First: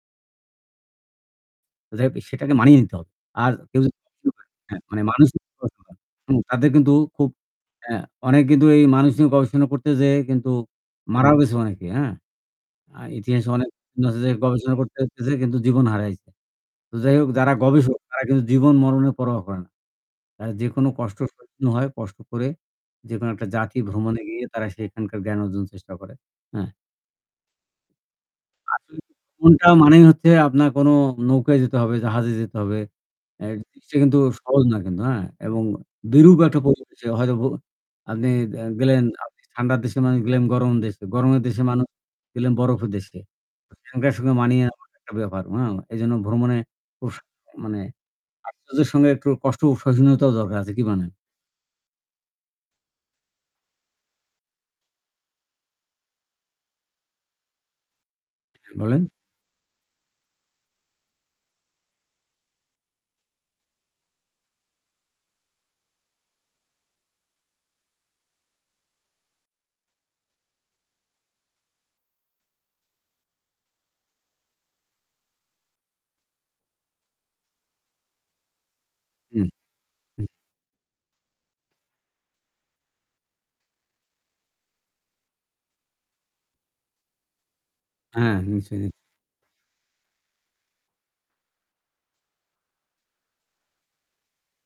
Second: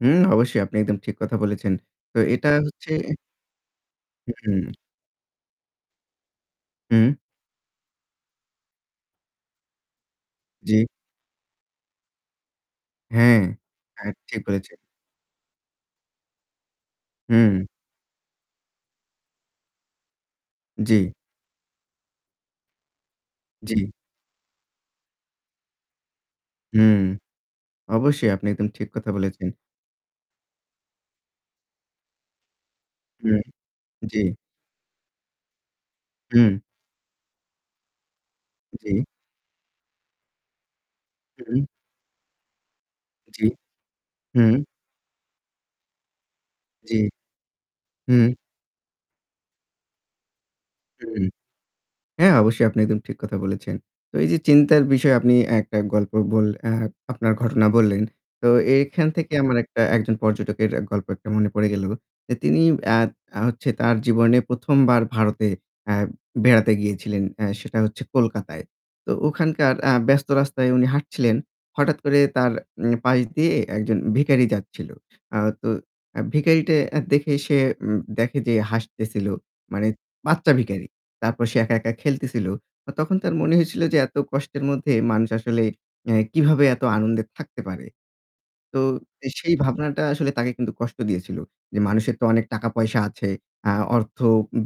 হুম, অবশ্যই আপনি একদম ঠিক কথা বলেছেন। যাই হোক তো এটা সেখানে মানিয়ে হচ্ছে নিতে হবে। আর কেউ [unintelligible] হুম হ্যাঁ, মানুষ [unintelligible] তাদের কিন্তু হুম। খুব হ্যাঁ, অনেক কিন্তু এই মানুষ নিয়ে গবেষণা করতে যেয়ে কিন্তু জি। মারাও গেছে অনেকে, হ্যাঁ? আর হ্যাঁ। ইতিহাসে অনেক হ্যাঁ, [unintelligible] ঠিক গবেষণা বলছেন। করতে যেয়ে কিন্তু জীবন হারাইছে। তো যাইহোক যারা হুম। গবেষক তারা কিন্তু জীবন মরণের পরোয়া করে না। এ যেকোনো জি। কষ্ট সহ্য হয়, কষ্ট করে যেকোনো একটা জি। জাতি ভ্রমণে গিয়ে তারা সেখানকার জ্ঞান অর্জন চেষ্টা করে। হ্যাঁ। হুম। অবশ্যই আপনি একদম ঠিক আসলে কথা বলেছেন। কোনটা মানেই হচ্ছে আপনার কোন নৌকায় যেতে হবে, জাহাজে যেতে হবে। হুম, অ্যা সে কিন্তু জি। সহজ না কিন্তু হ্যাঁ? এবং বিরূপ হুম। একটা প্রকৃতি হয়তো আপনি আ গেলেন জি। আপনি ঠান্ডা দেশের মানুষ গেলেন গরম দেশে। গরমের হুম। দেশের মানুষ গেলেন বরফের দেশে। জি, সেখানকার সঙ্গে হুম। মানিয়ে নেয়া একটা ব্যাপার হ্যাঁ? এইজন্য ভ্রমণে জি। খুব মানে হুম। আশ্চর্যের সঙ্গে একটু কষ্ট সহনীয়তারও দরকার আছে কি বলেন? হুম। হ্যাঁ অবশ্যই আপনি একদম ঠিক কথা বলেছেন। তো এই যে চিন্তার বিষয়ে আপনি একটা গল্প বললে অ্যা আপনার ঘটনা বললেন। তো হ্যাঁ, বলেন। এখান থেকে আমার একটা একজন পর্যটকের অ্যা গল্প একটা মনে পড়ে গেল। যে তিনি অ্যা তা হচ্ছে তার জীবনে ১ম বার ভারতে অ্যা বেড়াতে গিয়েছিলেন। অ্যা সেটা হচ্ছে কলকাতায়। তো ওখানকার অ্যা ব্যস্ত রাস্তায় উনি হাঁটছিলেন। হঠাৎ করে তার উম পাশ দিয়ে একজন ভিখারী যাচ্ছিল। আ তো অ্যা ভিখারীটা আ দেখে সে উম দেখে যে হাসতেছিল হু। মানে বাচ্চা ভিখারি। তারপর সে একা-একা খেলতেছিল। তখন তার মনে হয়েছিল যে এত কষ্টের মধ্যে মানুষ আসলে অ্যা কীভাবে এত আনন্দে থাকতে পারে? হ্যাঁ, নিশ্চয়ই, তো নিশ্চয়ই। সেই ভাবনাটা আসলে তাকে কিন্তু কষ্ট দিয়েছিল। যে মানুষের তো অনেক টাকা-পয়সা আছে। অ্যা অর্থ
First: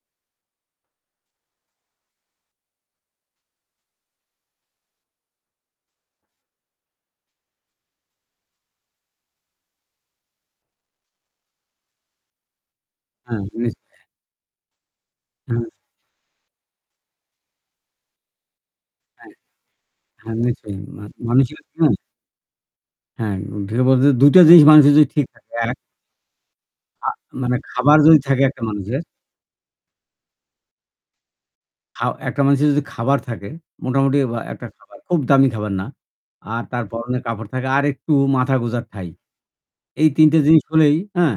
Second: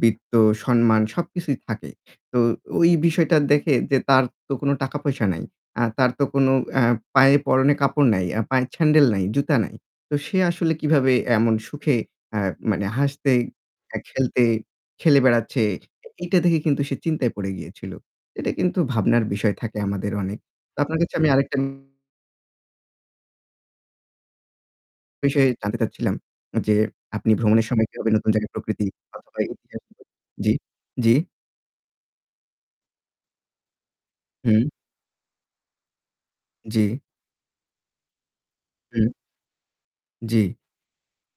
বিত্ত সম্মান সবকিছুই থাকে। তো ওই বিষয়টা দেখে যে তার তো কোন টাকা-পয়সা নাই। অ্যা তার তো কোনো অ্যা পায়ে পরনে কাপড় নাই, পায়ে স্যান্ডেল নাই, জুতা নাই। তো সে আসলে কিভাবে এমন সুখে অ্যা মানে হাসতে, হ্যাঁ নিশ্চয়ই। খেলতে খেলে বেড়াচ্ছে হুম। এইটা দেখে কিন্তু সে চিন্তায় পড়ে গিয়েছিল। এটা কিন্তু ভাবনার হ্যাঁ, বিষয় থাকে আমাদের হ্যাঁ অনেক। তো আপনার কাছে আমি আরেকটা নিশ্চয়ই। [unintelligible] হ্যাঁ, [unintelligible] মধ্যে ২ টা জিনিস মানুষের যদি ঠিক বিষয়ে থাকে, ১ জানতে চাচ্ছিলাম যে আ আপনি মানে ভ্রমণের সময় খাবার কিভাবে যদি নতুন থাকে জায়গায় একটা প্রকৃতি মানুষের অথবা ইতিহাস [unintelligible] জি, জি। খাও একটা মানুষের যদি খাবার থাকে মোটামুটি বা একটা হুম। খাবার খুব দামি খাবার না। আর তার জি। পরনের কাপড় থাকে আরেকটু মাথা গোজার হুম। ঠাই। এই ৩ টে জি। জিনিস হলেই হ্যাঁ?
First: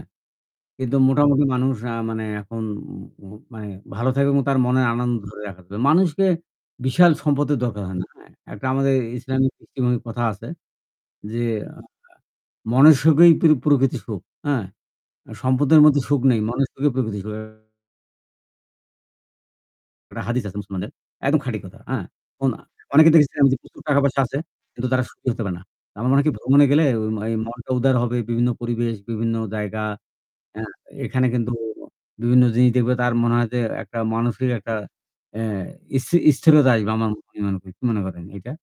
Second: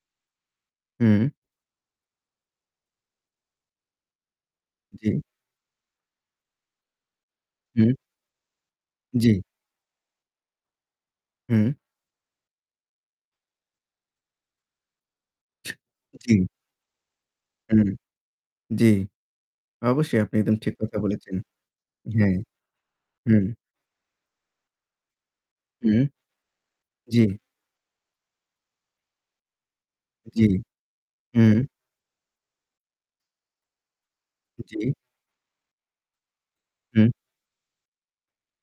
কিন্তু হুম। মোটামুটি মানুষ আ মানে এখন ম ম মানে ভালো থাকবে এবং তার মনের আনন্দ জি। ধরে রাখা য মানুষকে বিশাল সম্পদের দরকার হুম। হয় না। হ্যাঁ? একটা আমাদের জি। ইসলামিক দৃষ্টিভঙ্গির কথা আছে যে আ হুম। আ মনের সুখই পিরি প্রকৃত সুখ, হ্যাঁ? আ সম্পদের মধ্যে সুখ জি। নেই, মনের সুখেই প্রকৃত সুখ। হুম, জি। অবশ্যই একটা আপনি হাদিস একদম আছে ঠিক মুসলমানদের কথা বলেছেন। একদম খাঁটি কথা। হ্যাঁ? হ্যাঁ, কোনা অনেকে হুম। দেখেছেন যে প্রচুর টাকা-পয়সা আছে কিন্তু তারা সুখী হতে পারে না। হুম। আমার মনে হয় কি ভ্রমণে গেলে ওই জি। অই মনটা উদার হবে বিভিন্ন পরিবেশ, বিভিন্ন জায়গা জি। অ্যা এখানে কিন্তু হু। বিভিন্ন জিনিস দেখবে তার মনে হয় যে একটা মানসিক একটা জি। অ্যা স্থি স্থিরতা আসবে আমার হুম। মনে করি, কি মনে করেন এইটা?